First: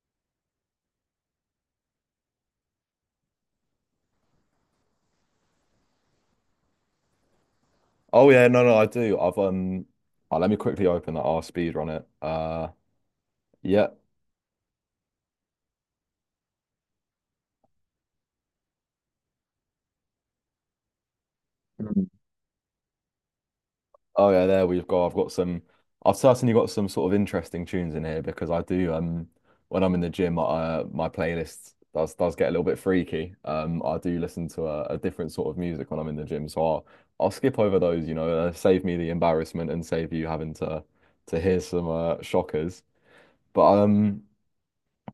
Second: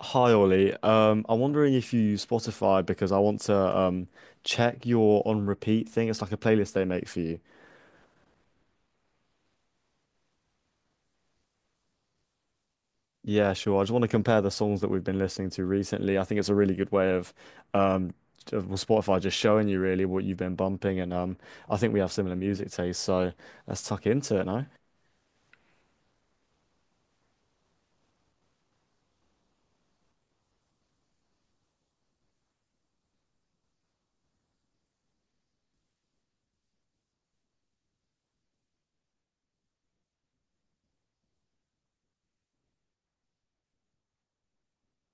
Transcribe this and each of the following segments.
Hi Ollie. I'm wondering if you use Spotify because I want to check your on repeat thing. It's like a playlist they make for you. Oh yeah, no, no, I do. I've Oh, let me quickly open that R speed on it. Yeah, sure. I Yeah. just want to compare the songs that we've been listening to recently. I think it's a really good way of um Spotify just showing you really what you've been bumping, and I think we Mm. have similar music tastes, so let's tuck Oh into it yeah, there now. we've got. I've got some. I've certainly got some sort of interesting tunes in here because I do. When I'm in the gym, my playlist does get a little bit freaky. I do listen to a different sort of music when I'm in the gym, so I'll skip over those. Save me the embarrassment and save you having to hear some shockers. But.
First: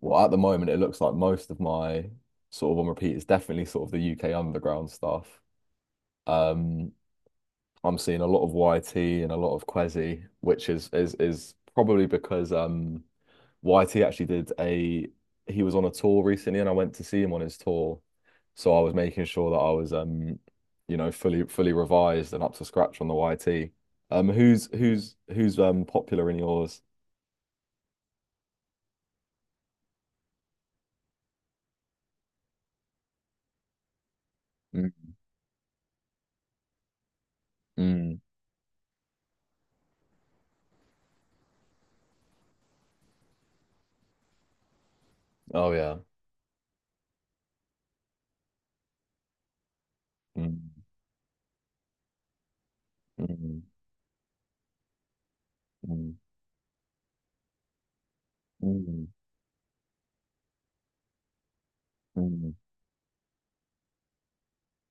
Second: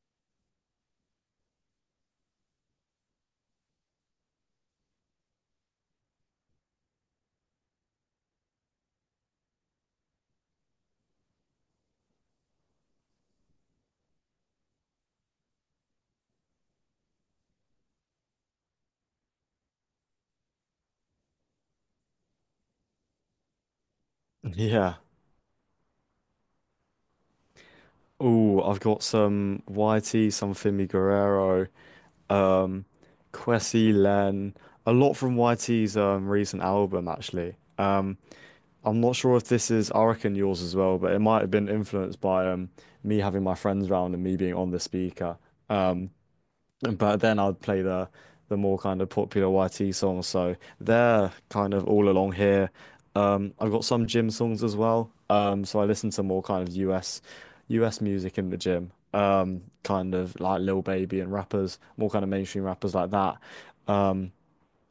Well, at the moment, it looks like most of my sort of on repeat is definitely sort of the UK underground stuff. Um, I'm seeing a lot of YT and a lot of Kwezi, which is probably because YT actually did a he was on a tour recently and I went to see him on his tour. So I was making sure that I was you know fully revised and up to scratch on the YT. Yeah. Who's popular in yours? Oh, I've got some YT, some Fimi Guerrero, um, Kwesi Len, a Mm. lot from YT's recent album actually. Mm. I'm not sure if this is, I reckon yours as well, but it might have been influenced by me having my friends round and me being on the speaker. Oh yeah. Um, but then I'd play the more kind of popular YT songs, so Mm. they're kind of all along here. Mm. I've got some gym songs as well, so I listen Mm. to more kind of US music in the gym, Mm. Kind of like Lil Baby and rappers, more kind of Mm. mainstream rappers like that. Um,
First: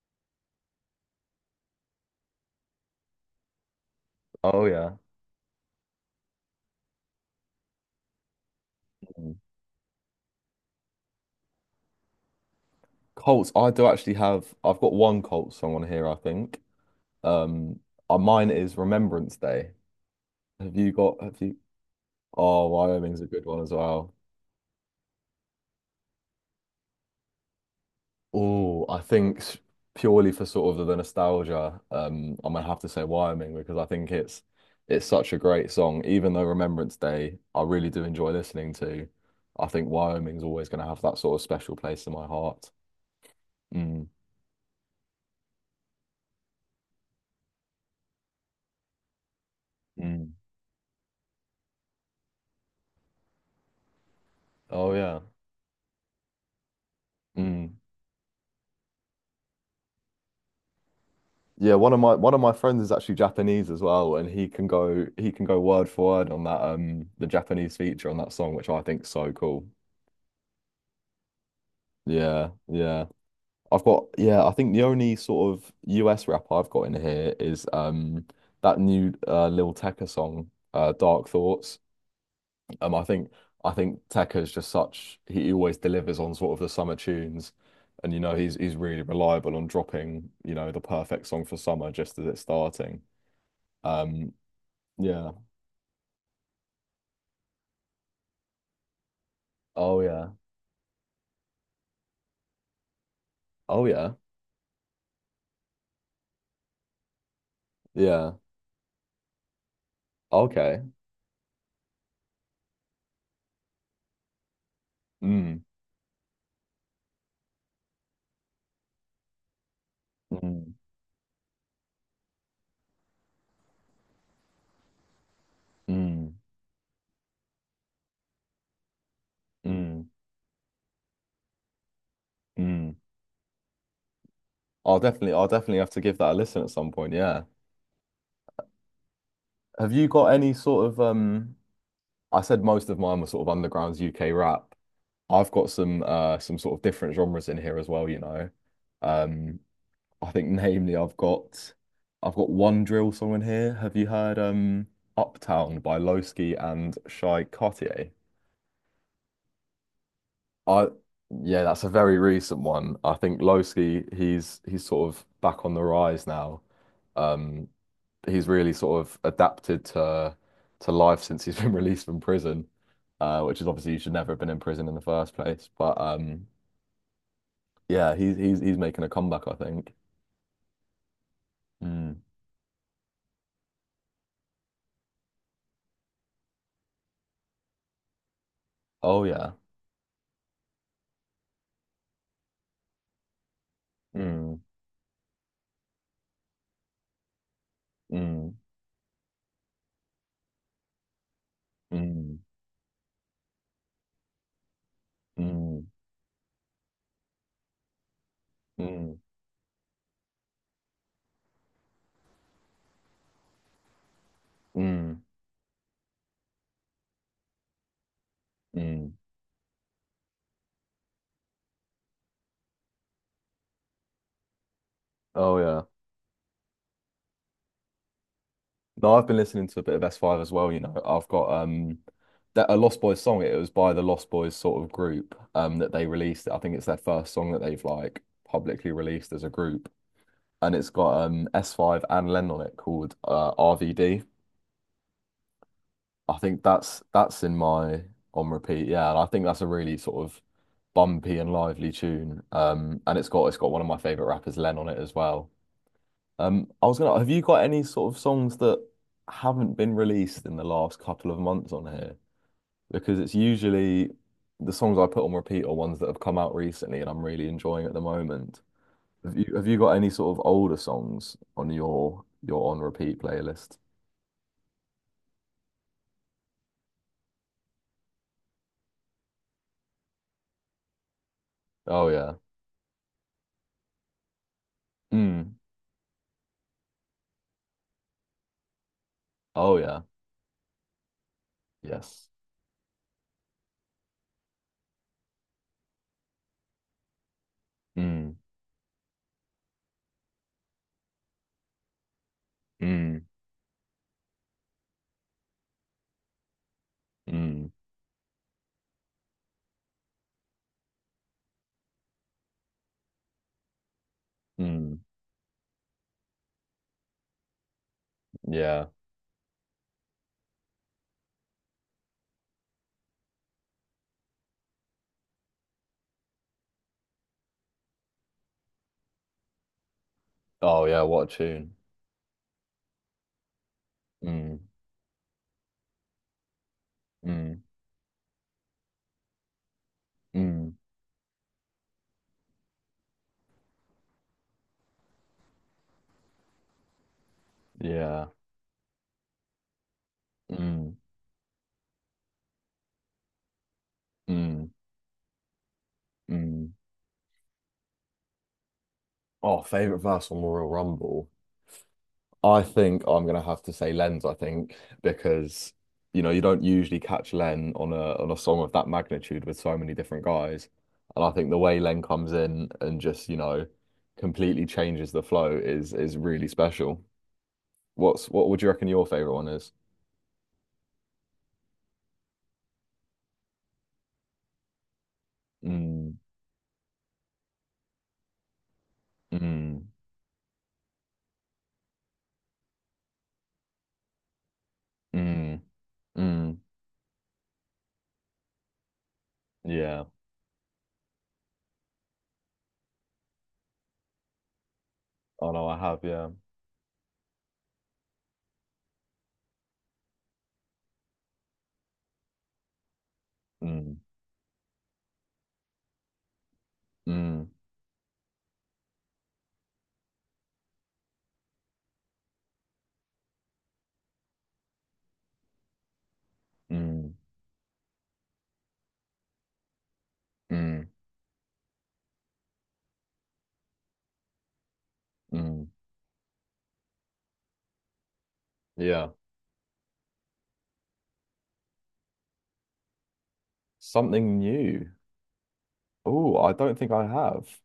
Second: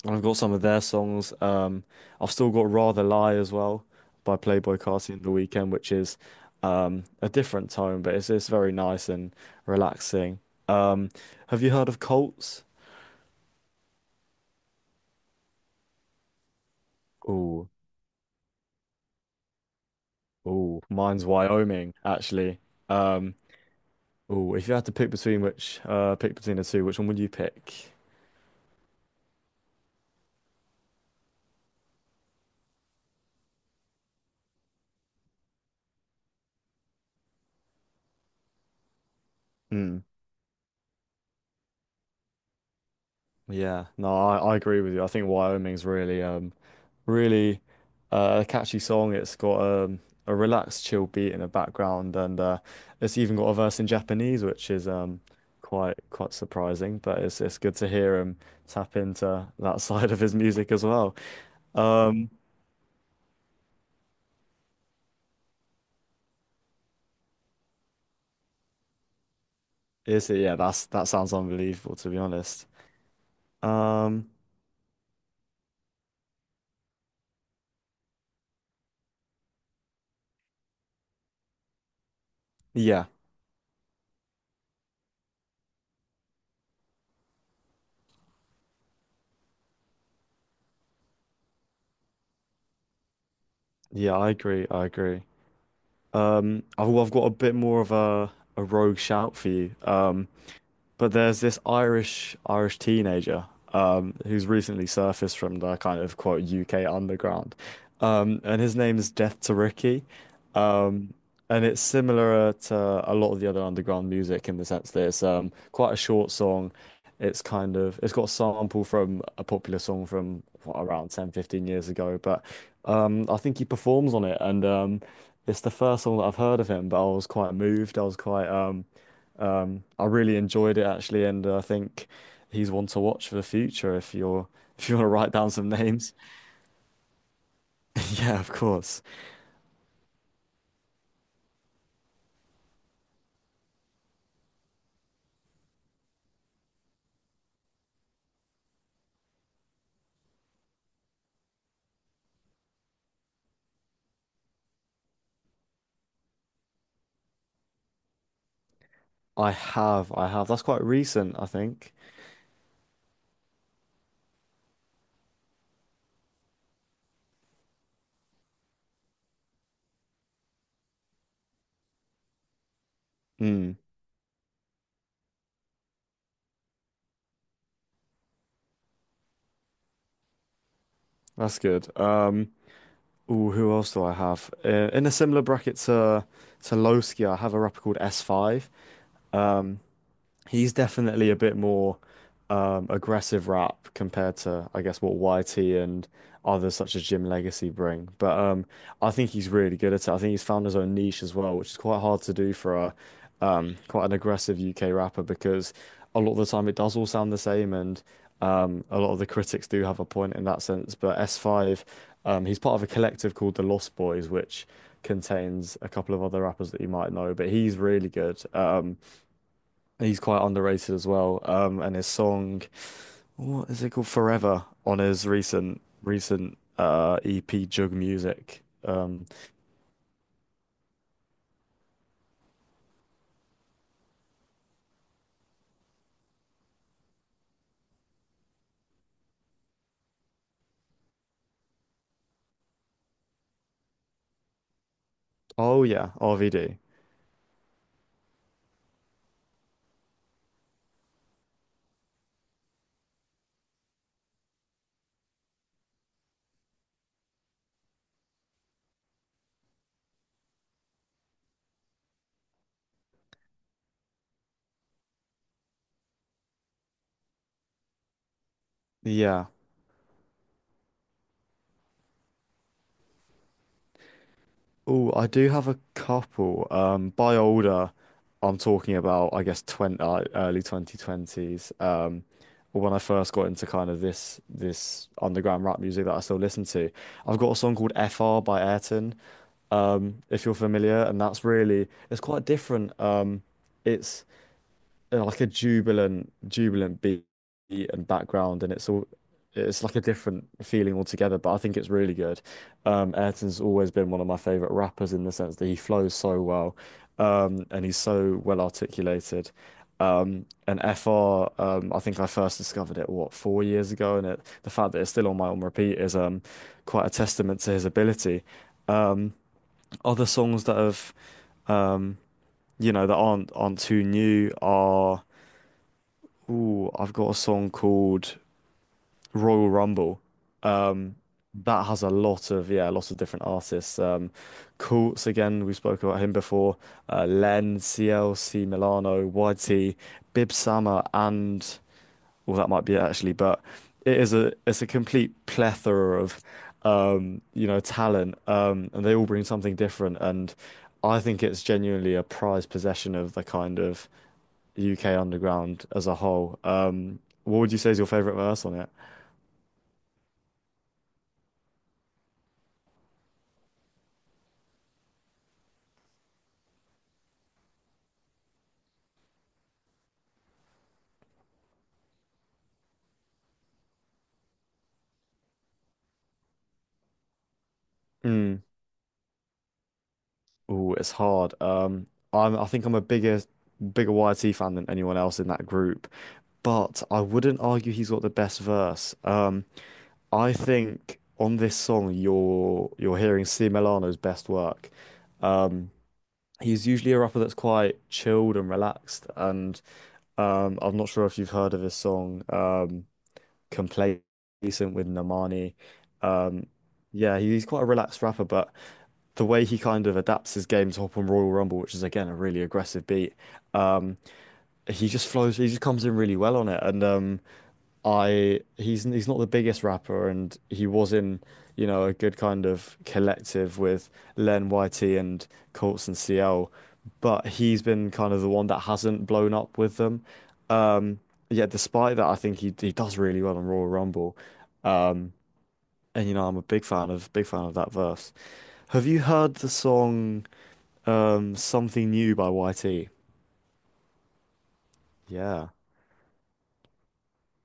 and I've got some of their songs. I've still got Rather Lie as well by Oh Playboi yeah. Carti and The Weeknd, which is a different tone, but it's very nice Mm. and relaxing. Um, have you heard of Colts? Colts, I do actually have, I've got one Colts song on here, I think. Ooh, Um Mine is Remembrance Day. Have ooh, you got mine's have you Wyoming, actually. Oh, Wyoming's a Um, good one as well. Ooh, if you had to pick between which pick between the two, which one would you pick? Oh, I think s- Purely for sort of the nostalgia, I'm gonna have to say Wyoming because I think it's such a great song. Even though Remembrance Day, I really do enjoy listening to. I think Hmm. Wyoming's always gonna have that sort of special place in my heart. Yeah, Mm. no, I agree with you. I think Wyoming's really really catchy song. It's got Mm. a relaxed, chill beat in the background, and it's even got a verse in Japanese, which is Oh yeah. Quite quite surprising. But it's Mm. good to hear him tap into that side of his music as well. Yeah, Um, one of my friends is actually Japanese as well, and he can go word for word on that the Japanese feature on that song, which I think's so cool. is it? Yeah, that's that sounds unbelievable to be Yeah, honest. yeah. Um, I think the only sort of US rap I've got in here is that new Lil Tecca song, uh, Dark Thoughts. I yeah, think Tecca is just such he always delivers on sort of the summer tunes and you know he's really reliable on dropping, you know, the perfect song for summer just as it's starting. yeah, I Um agree. I agree. yeah. I've got a bit more of a rogue shout for you. Oh Um, yeah. But there's this Irish teenager Oh yeah. who's recently surfaced from the kind of quote UK underground, Yeah. And his name is Death to Ricky, Okay. um, and it's similar to a lot of the other underground music in the sense that it's Mm. quite a short song. It's kind of it's got a sample from a popular song from Mm. what, around 10-15 ago, but I think he performs on it, and it's the first song that Mm. I've heard of him. But I was quite moved. I was quite I Mm. really enjoyed it actually, and I think he's one Mm. to watch for the future if you want to write I'll down some definitely have to names. give that a listen at some point, yeah. Yeah, of course. Have you got any sort of I said most of mine were sort of underground's UK rap. I've got some sort of different genres in here as well, you know. Um I think namely I've got one drill song in here. Have you heard Uptown by Lowski and Shy Cartier? I have, I have. That's quite I recent, I Yeah, that's a think. very recent one. I think Lowski, he's sort of back on the rise now. Um, he's really sort of adapted to life since he's been released from prison, which is Hmm, obviously you should never have been in prison in the first place. But Yeah, he's making a comeback, I think. that's good. Mm. Ooh, who else do I have? In a similar bracket to Lowski, I have a rapper called S5. Oh yeah. He's definitely a bit more aggressive rap compared Mm, to, I guess, what YT and others such as Jim Legacy bring. But mm, I think he's really good at it. I think he's found his own niche as well, which is quite hard to mm, do for a quite an aggressive UK rapper because mm, a lot of the time it does all sound the same, and mm, um, a lot mm, of the critics do have a point in that sense. But S5, he's part of a collective called the Lost Boys, which mm. contains a couple of other rappers that you might know, but he's really good. Um, Mm. He's quite underrated as well. And his song, what is it called? Forever on his Oh recent yeah. recent uh EP Jug Music. No, I've been listening to a bit of S5 as well, you know. I've got that a Lost Boys song. It was by the Lost Boys sort of group that they released. I think it's their first song that they've like publicly released as a group. And it's got S5 and Len on it called RVD. Oh yeah, I think RVD. That's in my on repeat, yeah. And I think that's a really sort of bumpy and lively tune. And it's got one of my favorite rappers, Len, on it as well. Have you got any sort of songs that haven't been released in the last couple of months on here? Because it's usually the songs I put on repeat are ones that have come out recently and I'm really enjoying at the moment. Yeah. Have you got any sort of older songs on your on repeat playlist? Oh, I do have a couple. By older, I'm talking about I guess 20, early 2020s. Oh yeah. When I first got into kind of this Mm. underground rap music that I still listen to, I've got a song called FR by Ayrton. Oh yeah. If you're familiar, and that's really it's Yes. quite different. It's Like a jubilant, jubilant beat and Mm. background, and it's all it's like a different feeling altogether. But I think it's really good. Mm. Ayrton's always been one of my favorite rappers in the sense that he flows so well, Mm. and he's so well articulated. And FR, I think I first discovered it what 4 years ago, and the fact Mm. that it's still on my on repeat is quite a testament to his ability. Yeah. Um, Other songs that have, um, that aren't too new are. Ooh, I've got a song called Royal Rumble. Oh yeah, Um, what a tune. that has a lot of yeah, a lot of different artists. Mm. Courts again, we spoke about him before. Mm. Len, CLC Milano, YT, Bib Mm. Sama, and well, that might be it actually, but it's a complete plethora of Yeah. talent, and they all bring something different. And Mm. I think it's genuinely a prized possession of the kind of Mm. UK underground as a whole. Mm. What would you say is your favorite verse on it? Oh, favorite verse from Royal Rumble. I think I'm gonna have to say Len's, I think, because you know, you don't usually catch Len on a song of that magnitude with so many different guys. And I think the way Len comes in and just, you know, completely changes the flow is really special. What's what would Mm. you reckon your favorite one is? Oh, it's hard. I think I'm a bigger YT fan than anyone else in that group, Mm, but I wouldn't argue he's got the best verse. Mm, I think on this song you're hearing C. Milano's best work. mm, Um, mm. he's usually a rapper that's quite chilled and relaxed, and Yeah. I'm not sure if you've heard of his song "Complacent" with Oh no, Normani. I have, yeah. Yeah, he's quite a relaxed rapper, but the way he kind of adapts his game to Hop on Royal Rumble, which is again a really aggressive beat. Mm, um, he just flows. He just comes in really well on it, and mm, I he's not the biggest rapper, and he was in you know a good kind of collective with Len YT and Colts and CL, mm, but he's been kind of the one that hasn't blown up with them. mm, Um, yeah, despite that, I think he does really well on Royal Rumble. Um, mm. and you know I'm a big fan of that verse. Have Yeah. you heard the song Something New by YT? Something new. Yeah. Oh, I don't think I have.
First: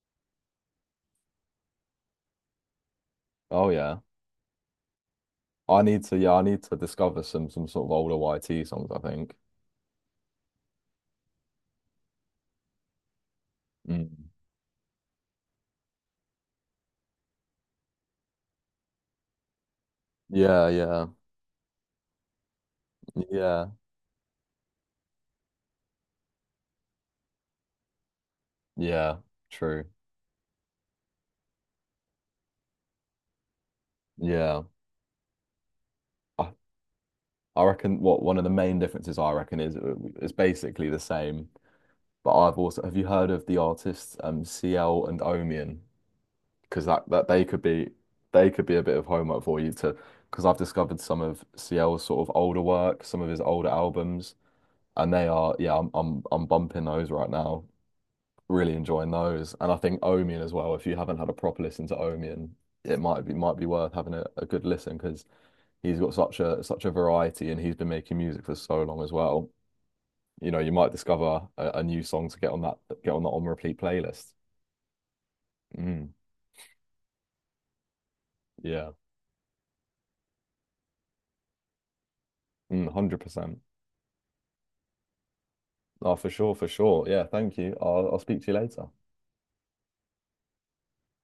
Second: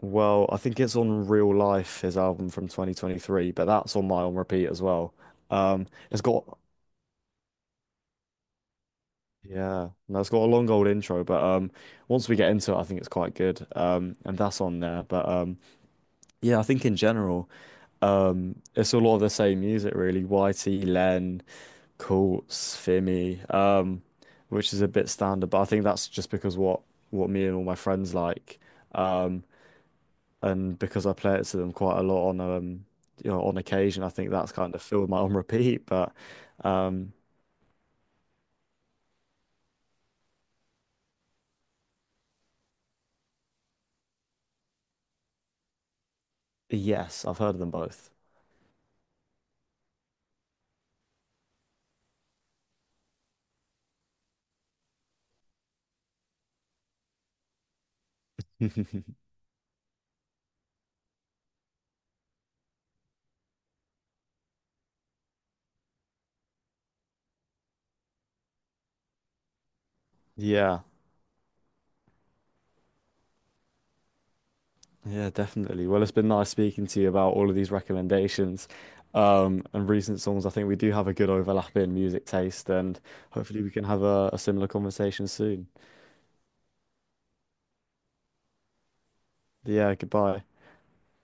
Well, I think it's on Real Life, his album from 2023, but Oh that's yeah. on my on repeat as well. It's I got need to discover some sort of older YT songs, I think. yeah, no, it's got a long old intro, but once we get into it, I think it's quite good. Mm. And that's on there, but yeah, I think in general, it's a lot of the same music really. Yeah, YT, yeah. Len, Courts, Fimi, Yeah. Which is a bit standard, but I think that's just because what me and all my friends like. Yeah. Um, True. and because I play it to them quite a lot on on occasion, I think that's Yeah. kind of filled my on repeat. But I, um I reckon what one of the main differences I reckon is basically the same. But I've also have you heard of the artists CL and Omian? Because yes, that I've they heard of could them be both. A bit of homework for you to, because I've discovered some of CL's sort of older work, some of his older albums. And they are, yeah, I'm bumping those right now, really enjoying those. And I think Omian as well, if you haven't had a proper listen to Omian, it might be worth having a good listen, because he's got such a variety, and he's been making music for so long as well. You know, you Yeah, might discover a new song to get on that, on repeat playlist. yeah, definitely. Well, it's Mm, been nice speaking to you about all of these recommendations yeah. And recent songs. I think we do have a good overlap in music taste, Mm, and 100%. hopefully we can have a similar conversation soon. Oh, for sure, for sure. Yeah, thank you. I'll speak to you later. Yeah, goodbye.